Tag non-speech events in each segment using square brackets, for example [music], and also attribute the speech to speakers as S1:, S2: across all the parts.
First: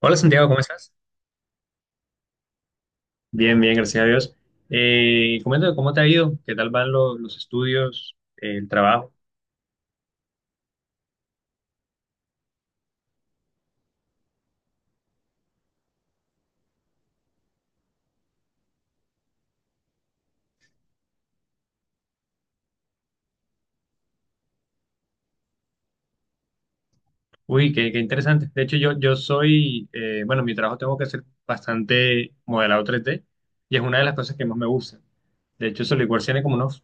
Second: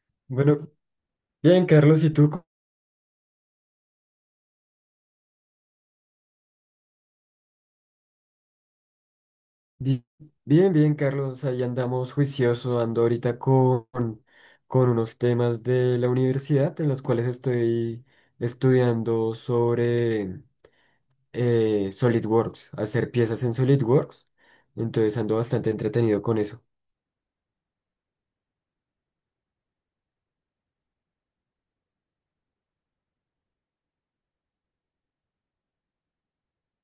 S1: Hola Santiago, ¿cómo
S2: Bueno,
S1: estás?
S2: bien, Carlos, ¿y tú?
S1: Bien, bien, gracias a Dios. Coméntame cómo te ha ido, qué tal van los estudios, el trabajo.
S2: Bi- Bien, bien, Carlos, ahí andamos juicioso, ando ahorita con unos temas de la universidad en los cuales estoy estudiando sobre SolidWorks, hacer piezas en SolidWorks, entonces ando bastante entretenido con eso.
S1: Uy, qué interesante. De hecho, yo soy, bueno, mi trabajo tengo que hacer bastante modelado 3D y es una de las cosas que más me gusta. De hecho, Solidworks tiene como unos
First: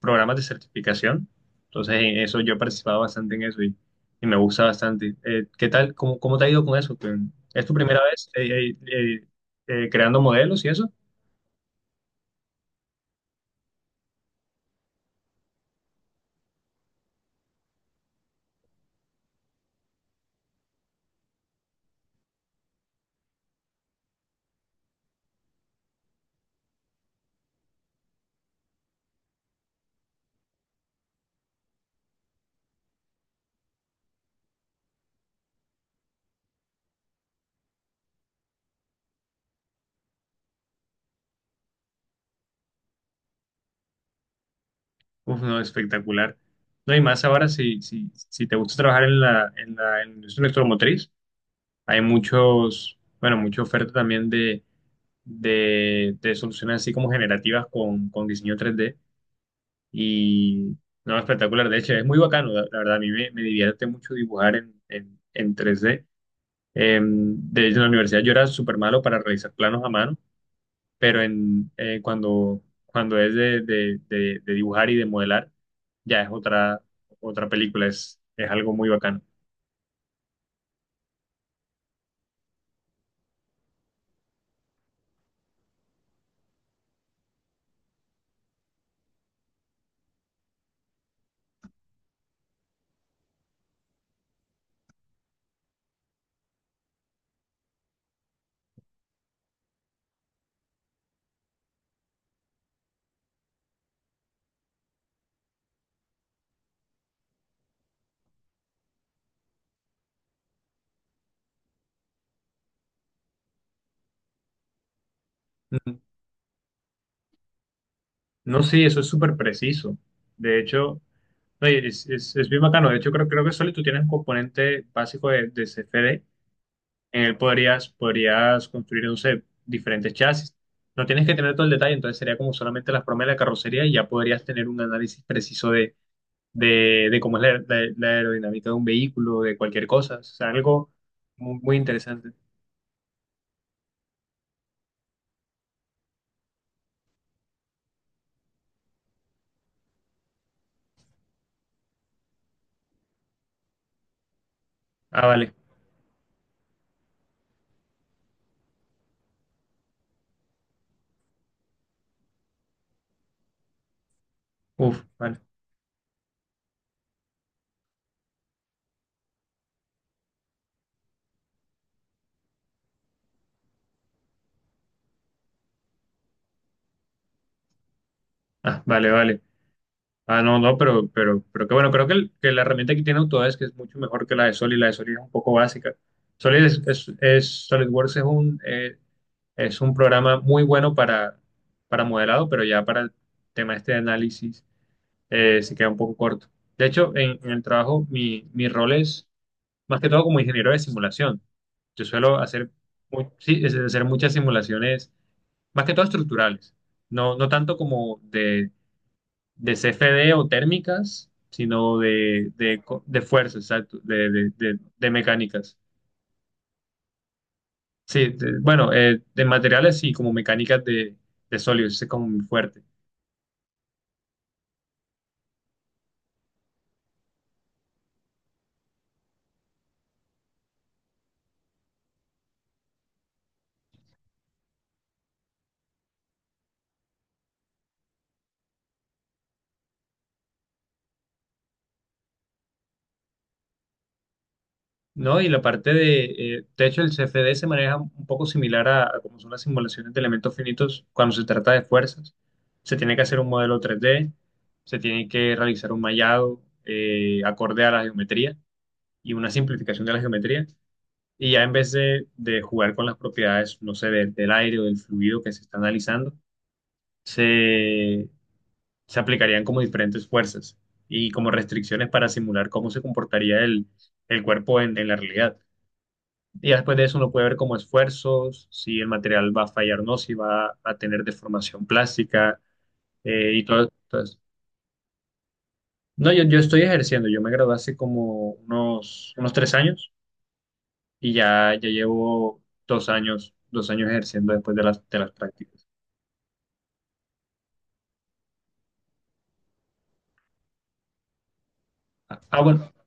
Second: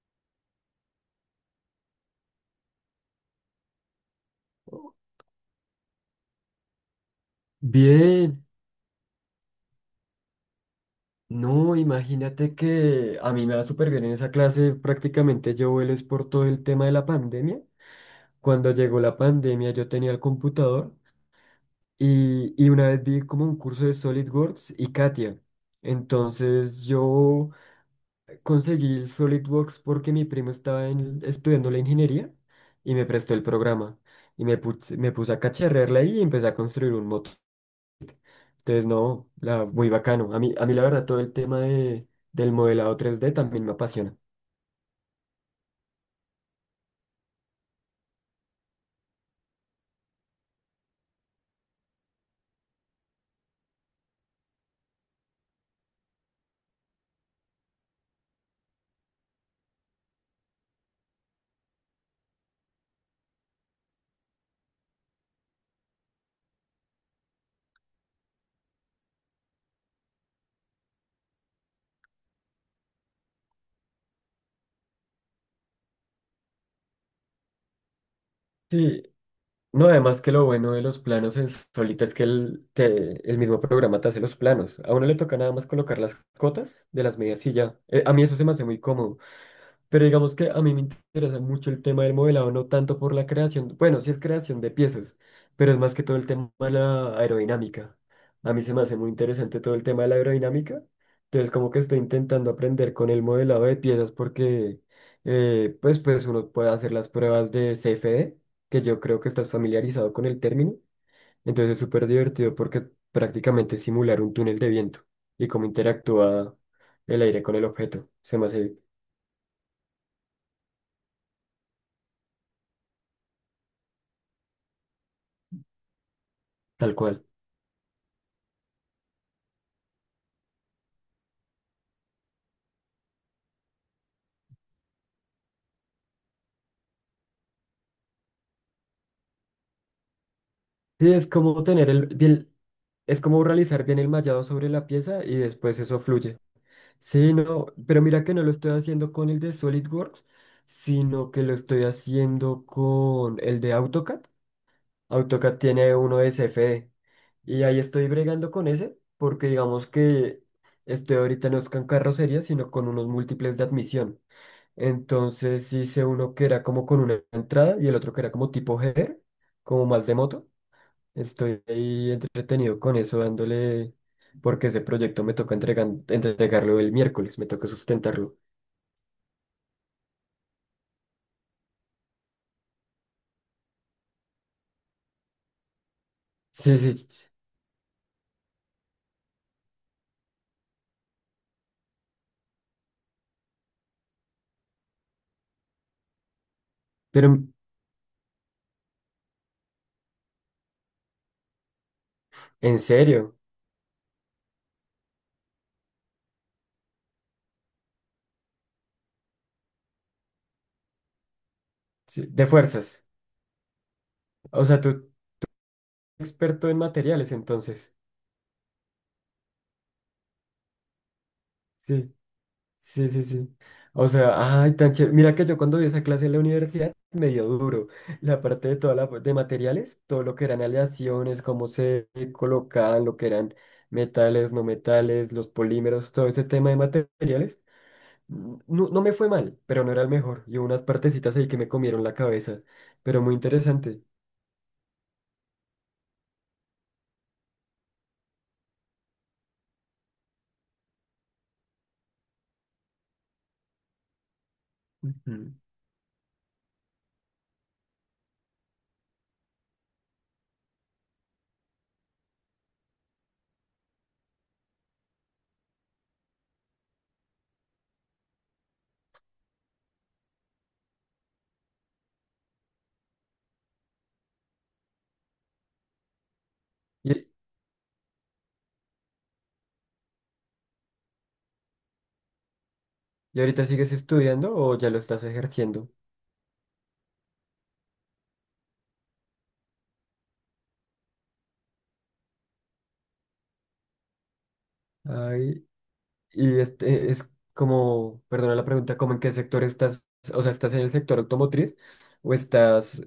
S1: programas de certificación. Entonces, en eso yo he participado bastante en eso y me gusta bastante. ¿Qué tal? ¿Cómo te ha ido con eso? ¿Es tu primera vez
S2: Bien,
S1: creando modelos y eso?
S2: no, imagínate que a mí me va súper bien en esa clase, prácticamente yo vuelo es por todo el tema de la pandemia. Cuando llegó la pandemia yo tenía el computador. Y una vez vi como un curso de SolidWorks y Katia. Entonces yo conseguí el SolidWorks porque mi primo estudiando la ingeniería y me prestó el programa. Y me puse a cacharrearla ahí y empecé a construir un moto. Entonces no, la, muy bacano. A mí la verdad todo el tema del modelado tres d también me apasiona.
S1: Uf, no, espectacular. No, y más ahora, si te gusta trabajar en en la industria electromotriz, hay muchos, bueno, mucha oferta también de soluciones así como generativas con diseño 3D. Y, no, espectacular. De hecho, es muy bacano, la verdad, a mí me divierte mucho dibujar en 3D. De hecho, en la universidad yo era súper malo para realizar planos a mano, pero cuando es de dibujar y de modelar, ya es otra película, es algo muy
S2: Sí,
S1: bacano.
S2: no, además que lo bueno de los planos en Solita es que el mismo programa te hace los planos. A uno le toca nada más colocar las cotas de las medidas y ya. A mí eso se me hace muy cómodo. Pero digamos que a mí me interesa mucho el tema del modelado, no tanto por la creación, bueno, sí es creación de piezas, pero es más que todo el tema de la aerodinámica. A mí se me hace muy interesante todo el tema de la aerodinámica. Entonces, como que estoy intentando aprender con el modelado de piezas porque pues uno puede hacer las pruebas de CFD, que yo creo que estás familiarizado con el término. Entonces, es súper divertido porque prácticamente es simular un túnel de viento y cómo
S1: Ujú.
S2: interactúa el aire con el objeto. Se me
S1: No,
S2: hace
S1: sí, eso es súper preciso. De hecho, oye, es bien bacano. De hecho, creo que solo tú tienes un componente básico de CFD.
S2: tal
S1: En
S2: cual.
S1: él, podrías construir, no sé, diferentes chasis. No tienes que tener todo el detalle, entonces sería como solamente las formas de la carrocería y ya podrías tener un análisis preciso de cómo es la aerodinámica de un vehículo, de cualquier cosa. O sea, algo
S2: Sí, es como
S1: muy
S2: tener el
S1: interesante.
S2: bien, es como realizar bien el mallado sobre la pieza y después eso fluye. Sí, no, pero mira que no lo estoy haciendo con el de SolidWorks, sino que lo estoy haciendo con el de AutoCAD.
S1: Ah, vale.
S2: AutoCAD tiene uno de CFD y ahí estoy bregando con ese porque digamos que estoy ahorita no es con carrocería, sino con unos múltiples de admisión.
S1: Uf, vale.
S2: Entonces hice uno que era como con una entrada y el otro que era como tipo header, como más de moto. Estoy ahí entretenido con eso, dándole, porque ese proyecto me toca entregarlo el miércoles, me toca sustentarlo.
S1: Ah, vale, vale. Ah, no, no, pero que bueno, creo que la herramienta que tiene Autodesk es mucho mejor que la de Solid. La de Solid es un poco básica. Solid
S2: Sí,
S1: es,
S2: sí,
S1: SolidWorks es un programa muy bueno para modelado, pero ya para el tema este de análisis, se queda un poco corto. De hecho,
S2: pero
S1: en el trabajo mi rol es más que todo como ingeniero de simulación. Yo suelo hacer,
S2: en serio,
S1: sí, hacer muchas simulaciones, más que todo estructurales. No, no tanto como de CFD o térmicas, sino
S2: sí, de fuerzas.
S1: de fuerzas, exacto,
S2: O sea,
S1: de
S2: tú
S1: mecánicas.
S2: experto en materiales, entonces.
S1: Sí, de- bueno, de materiales y como mecánicas de sólidos, ese es
S2: Sí,
S1: como muy fuerte.
S2: sí, sí, sí. O sea, ay, tan chévere. Mira que yo cuando vi esa clase en la universidad, me dio duro. La parte de toda la de materiales, todo lo que eran aleaciones, cómo se colocaban, lo que eran metales, no metales, los polímeros, todo ese tema de materiales. No, no me fue mal, pero no era el mejor. Y hubo unas partecitas ahí que me comieron la cabeza, pero muy interesante.
S1: No, y la parte de hecho, el CFD se maneja un poco similar a como son las simulaciones de elementos finitos cuando se trata de fuerzas. Se tiene que hacer un modelo 3D, se tiene que
S2: Ujú.
S1: realizar un mallado acorde a la geometría y una simplificación de la geometría. Y ya en vez de jugar con las propiedades, no sé, del aire o del fluido que se está analizando, se, se aplicarían como diferentes fuerzas y como restricciones para simular cómo se comportaría el cuerpo en la realidad. Y ya después de eso
S2: ¿Y,
S1: uno puede ver como esfuerzos, si el material va a fallar o no, si va a tener deformación plástica,
S2: y
S1: y
S2: ahorita
S1: todo.
S2: sigues
S1: Entonces,
S2: estudiando o ya lo estás ejerciendo?
S1: no, yo estoy ejerciendo, yo me gradué hace como unos 3 años y ya llevo 2 años, 2 años ejerciendo después de de las
S2: Ay,
S1: prácticas.
S2: y este es como, perdona la pregunta, ¿cómo en qué sector estás? O sea, ¿estás en el sector automotriz o
S1: Ah, ah, bueno,
S2: estás...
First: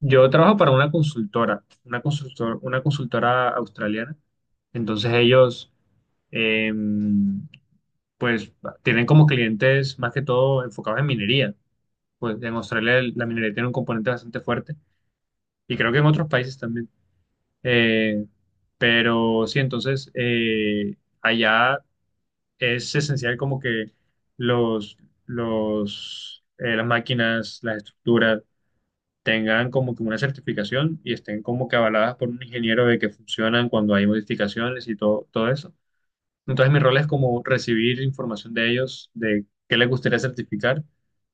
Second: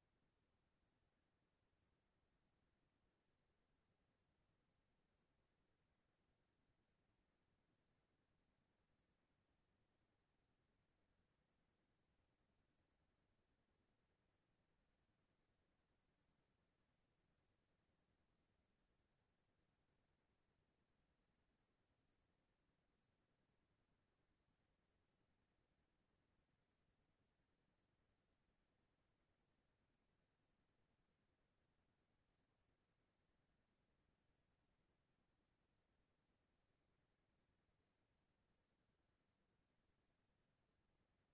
S1: yo trabajo para una consultora, una consultora australiana. Entonces ellos, eh, pues, tienen como clientes más que todo enfocados en minería. Pues en Australia, la minería tiene un componente bastante fuerte y creo que en otros países también. Eh, pero sí, entonces allá es esencial como que los, las máquinas, las estructuras tengan como que una certificación y estén como que avaladas por un ingeniero de que funcionan cuando hay modificaciones y todo, todo eso. Entonces mi rol es como recibir información de ellos, de qué les gustaría certificar,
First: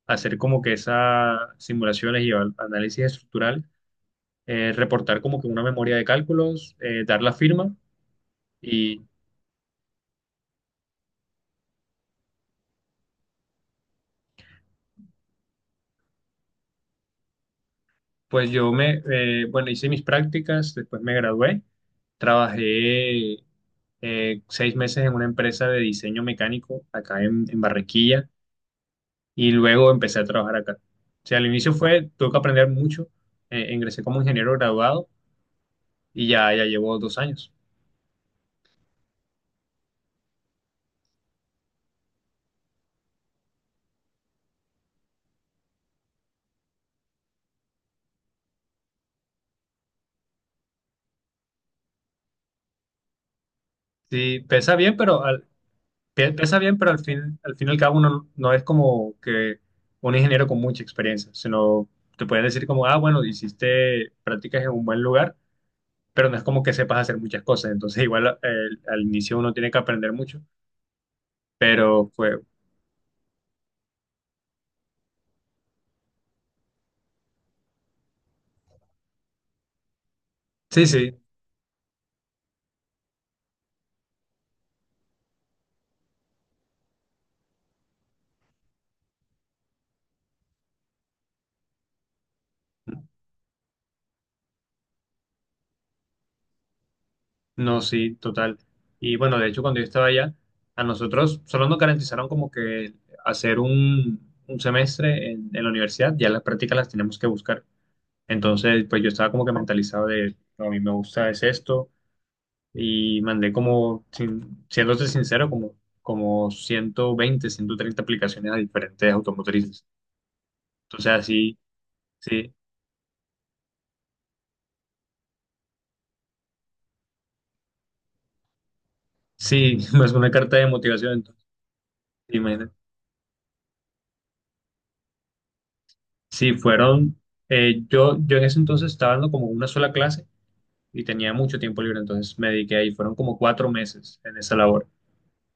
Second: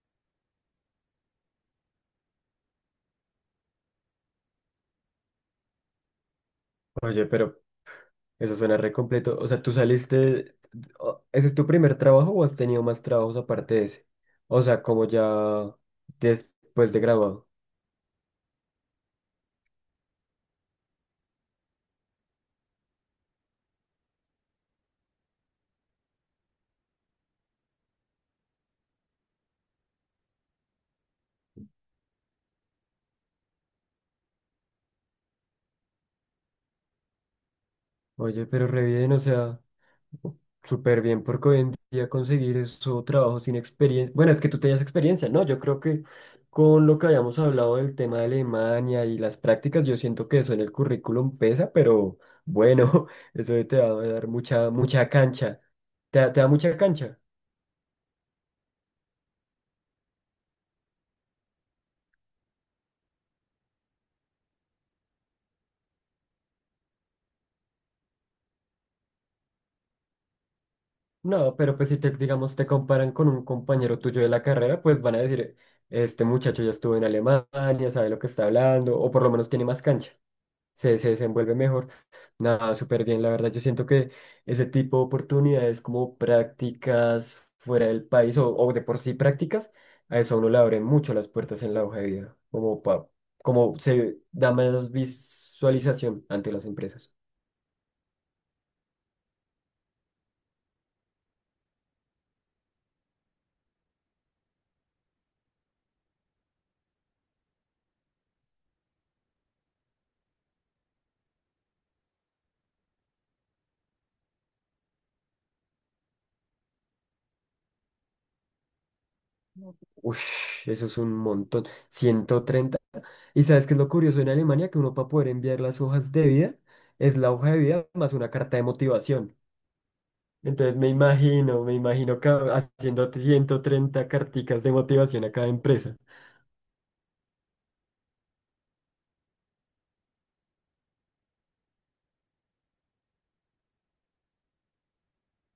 S1: hacer como que esas simulaciones y análisis estructural, reportar como que una memoria de cálculos, dar
S2: Oye,
S1: la
S2: pero
S1: firma.
S2: eso suena re
S1: Y
S2: completo. O sea, ¿tú saliste... ¿Ese es tu primer trabajo o has tenido más trabajos aparte de ese? O sea, como ya después de graduado.
S1: pues yo me, bueno, hice mis prácticas, después me gradué, trabajé 6 meses en una empresa de diseño mecánico acá en Barranquilla y luego empecé a trabajar acá. O sea, al inicio fue, tuve que aprender mucho, ingresé como ingeniero graduado y ya llevo dos años.
S2: Oye, pero re bien, o sea... Súper bien, porque hoy en día conseguir eso, trabajo sin experiencia. Bueno, es que tú tenías experiencia, ¿no? Yo creo que con lo que habíamos hablado del tema de Alemania y las prácticas, yo siento que eso en el currículum pesa, pero bueno, [laughs] eso te va a dar
S1: Sí,
S2: mucha,
S1: pesa bien,
S2: mucha cancha. ¿Te da
S1: pesa bien,
S2: mucha
S1: pero
S2: cancha?
S1: al fin y al cabo uno no es como que un ingeniero con mucha experiencia, sino te pueden decir como, ah, bueno, hiciste prácticas en un buen lugar, pero no es como que sepas hacer muchas cosas. Entonces, igual al inicio uno tiene que aprender mucho,
S2: No, pero pues si
S1: pero
S2: te,
S1: fue,
S2: digamos, te comparan con un compañero tuyo de la carrera, pues van a decir, este muchacho ya estuvo en Alemania, sabe lo que está hablando, o por lo menos tiene más cancha.
S1: sí,
S2: Se
S1: sí,
S2: desenvuelve mejor. Nada, súper bien, la verdad. Yo siento que ese tipo de oportunidades como prácticas fuera del país o de por sí prácticas, a eso a uno le abren mucho las puertas en la hoja de vida, como se da más visualización ante las empresas.
S1: no, sí, total. Y bueno, de hecho, cuando yo estaba allá, a nosotros solo nos garantizaron como que hacer un semestre en la universidad, ya las prácticas las tenemos que buscar. Entonces, pues yo estaba como que mentalizado de, "No, a mí me gusta es esto", y mandé como, siéndote sincero, como 120 130 aplicaciones a diferentes automotrices.
S2: Ush, eso es
S1: Entonces,
S2: un
S1: así,
S2: montón, ciento
S1: sí,
S2: treinta. ¿Y sabes qué es lo curioso en Alemania? Que uno para poder enviar las hojas de vida es la hoja de vida más una carta de motivación.
S1: sí, [laughs] más una carta de
S2: Entonces me
S1: motivación, entonces,
S2: imagino,
S1: imagínate.
S2: haciendo 130 carticas de motivación a cada empresa.
S1: Sí, fueron, yo en ese entonces estaba dando como una sola clase y tenía mucho tiempo libre, entonces me dediqué ahí, fueron como 4 meses en esa labor.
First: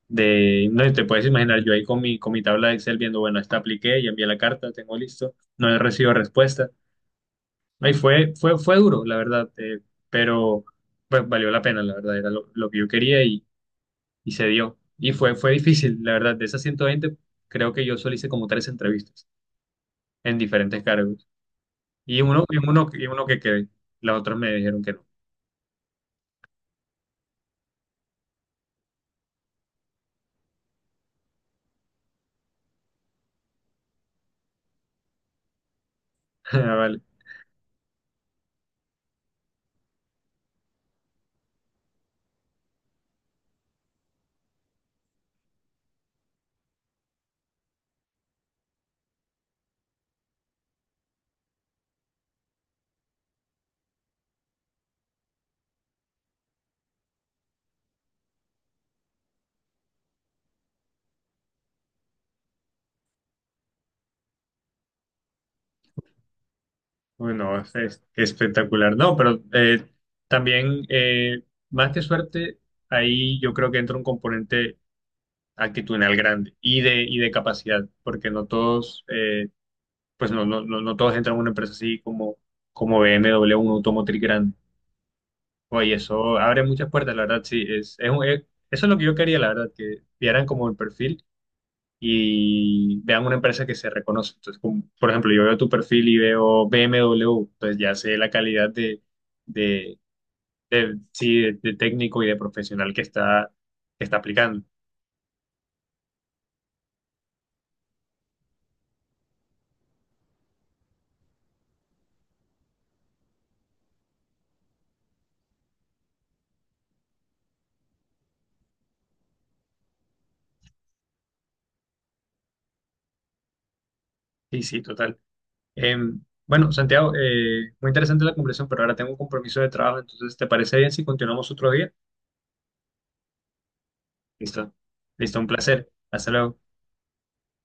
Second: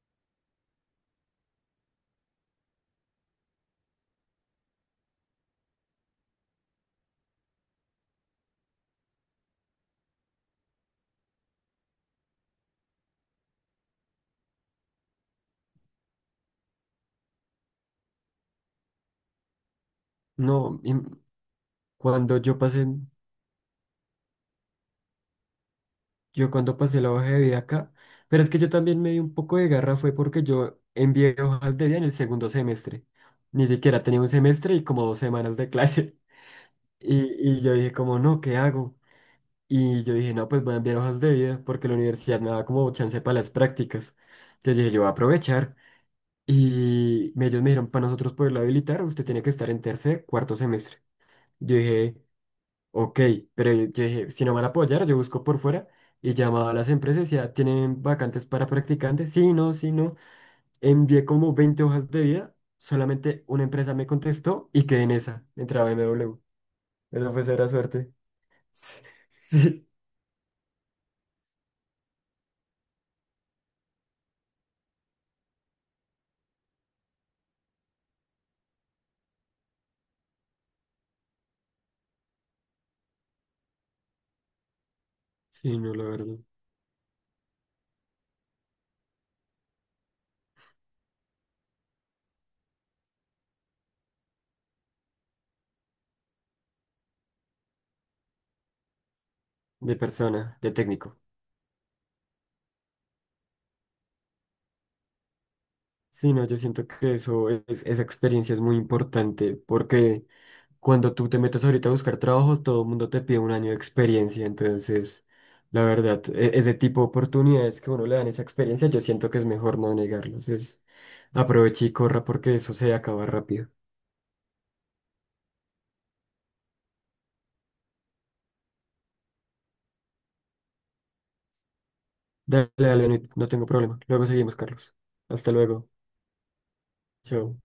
S1: De, no te puedes imaginar, yo ahí con mi, tabla de Excel viendo, bueno, esta apliqué, ya envié la carta, tengo listo, no he recibido respuesta. Ahí fue, fue duro, la verdad, pero pues valió la pena, la verdad, era lo que yo quería y se dio. Y fue difícil, la verdad, de esas 120 creo que yo solo hice como tres entrevistas en
S2: No,
S1: diferentes
S2: y m-
S1: cargos. Y
S2: cuando
S1: uno,
S2: yo
S1: y
S2: pasé,
S1: uno, y uno que quedé, las otras me dijeron que no.
S2: yo cuando pasé la hoja de vida acá, pero es que yo también me di un poco de garra fue porque yo envié hojas de vida en el segundo semestre. Ni siquiera tenía un semestre y como dos semanas de clase. [laughs]
S1: [laughs] Ah, vale.
S2: Y yo dije como, no, ¿qué hago? Y yo dije, no, pues voy a enviar hojas de vida porque la universidad me da como chance para las prácticas. Entonces dije, yo voy a aprovechar. Ellos me dijeron, para nosotros poderlo habilitar, usted tiene que estar en tercer, cuarto semestre. Yo dije, ok, pero yo dije, si no van a apoyar, yo busco por fuera. Y llamaba a las empresas, ya tienen vacantes para practicantes. Sí, no, sí, no. Envié como 20 hojas de vida, solamente una empresa me contestó y quedé en esa. Entraba MW. Esa fue
S1: Bueno,
S2: cera
S1: es
S2: suerte. [laughs]
S1: espectacular.
S2: Sí,
S1: No, pero
S2: sí,
S1: también, más que suerte, ahí yo creo que entra un componente actitudinal grande y y de capacidad, porque no todos, pues no todos entran a una empresa así como BMW, un automotriz grande.
S2: sí,
S1: Oye,
S2: no, la verdad.
S1: eso abre muchas puertas, la verdad, sí. Eso es lo que yo quería, la verdad, que vieran como el perfil y vean una empresa que se reconoce. Entonces, como, por ejemplo, yo veo tu perfil y veo BMW, pues ya sé la calidad
S2: De
S1: de,
S2: persona, de técnico.
S1: sí, de técnico y de profesional que está, aplicando.
S2: Sí, no, yo siento que eso es, esa experiencia es muy importante porque cuando tú te metes ahorita a buscar trabajos, todo el mundo te pide un año de experiencia. Entonces, la verdad, ese tipo de oportunidades que a uno le dan esa experiencia, yo siento que es mejor no negarlos. Es aproveche y corra porque eso se acaba rápido.
S1: Sí, sí, total. Bueno, Santiago, muy interesante la conversación, pero ahora tengo un compromiso de trabajo, entonces, ¿te parece bien si continuamos otro día?
S2: Dale, dale, no, no tengo problema. Luego seguimos,
S1: Listo.
S2: Carlos.
S1: Listo, un
S2: Hasta
S1: placer.
S2: luego.
S1: Hasta luego.
S2: Chao.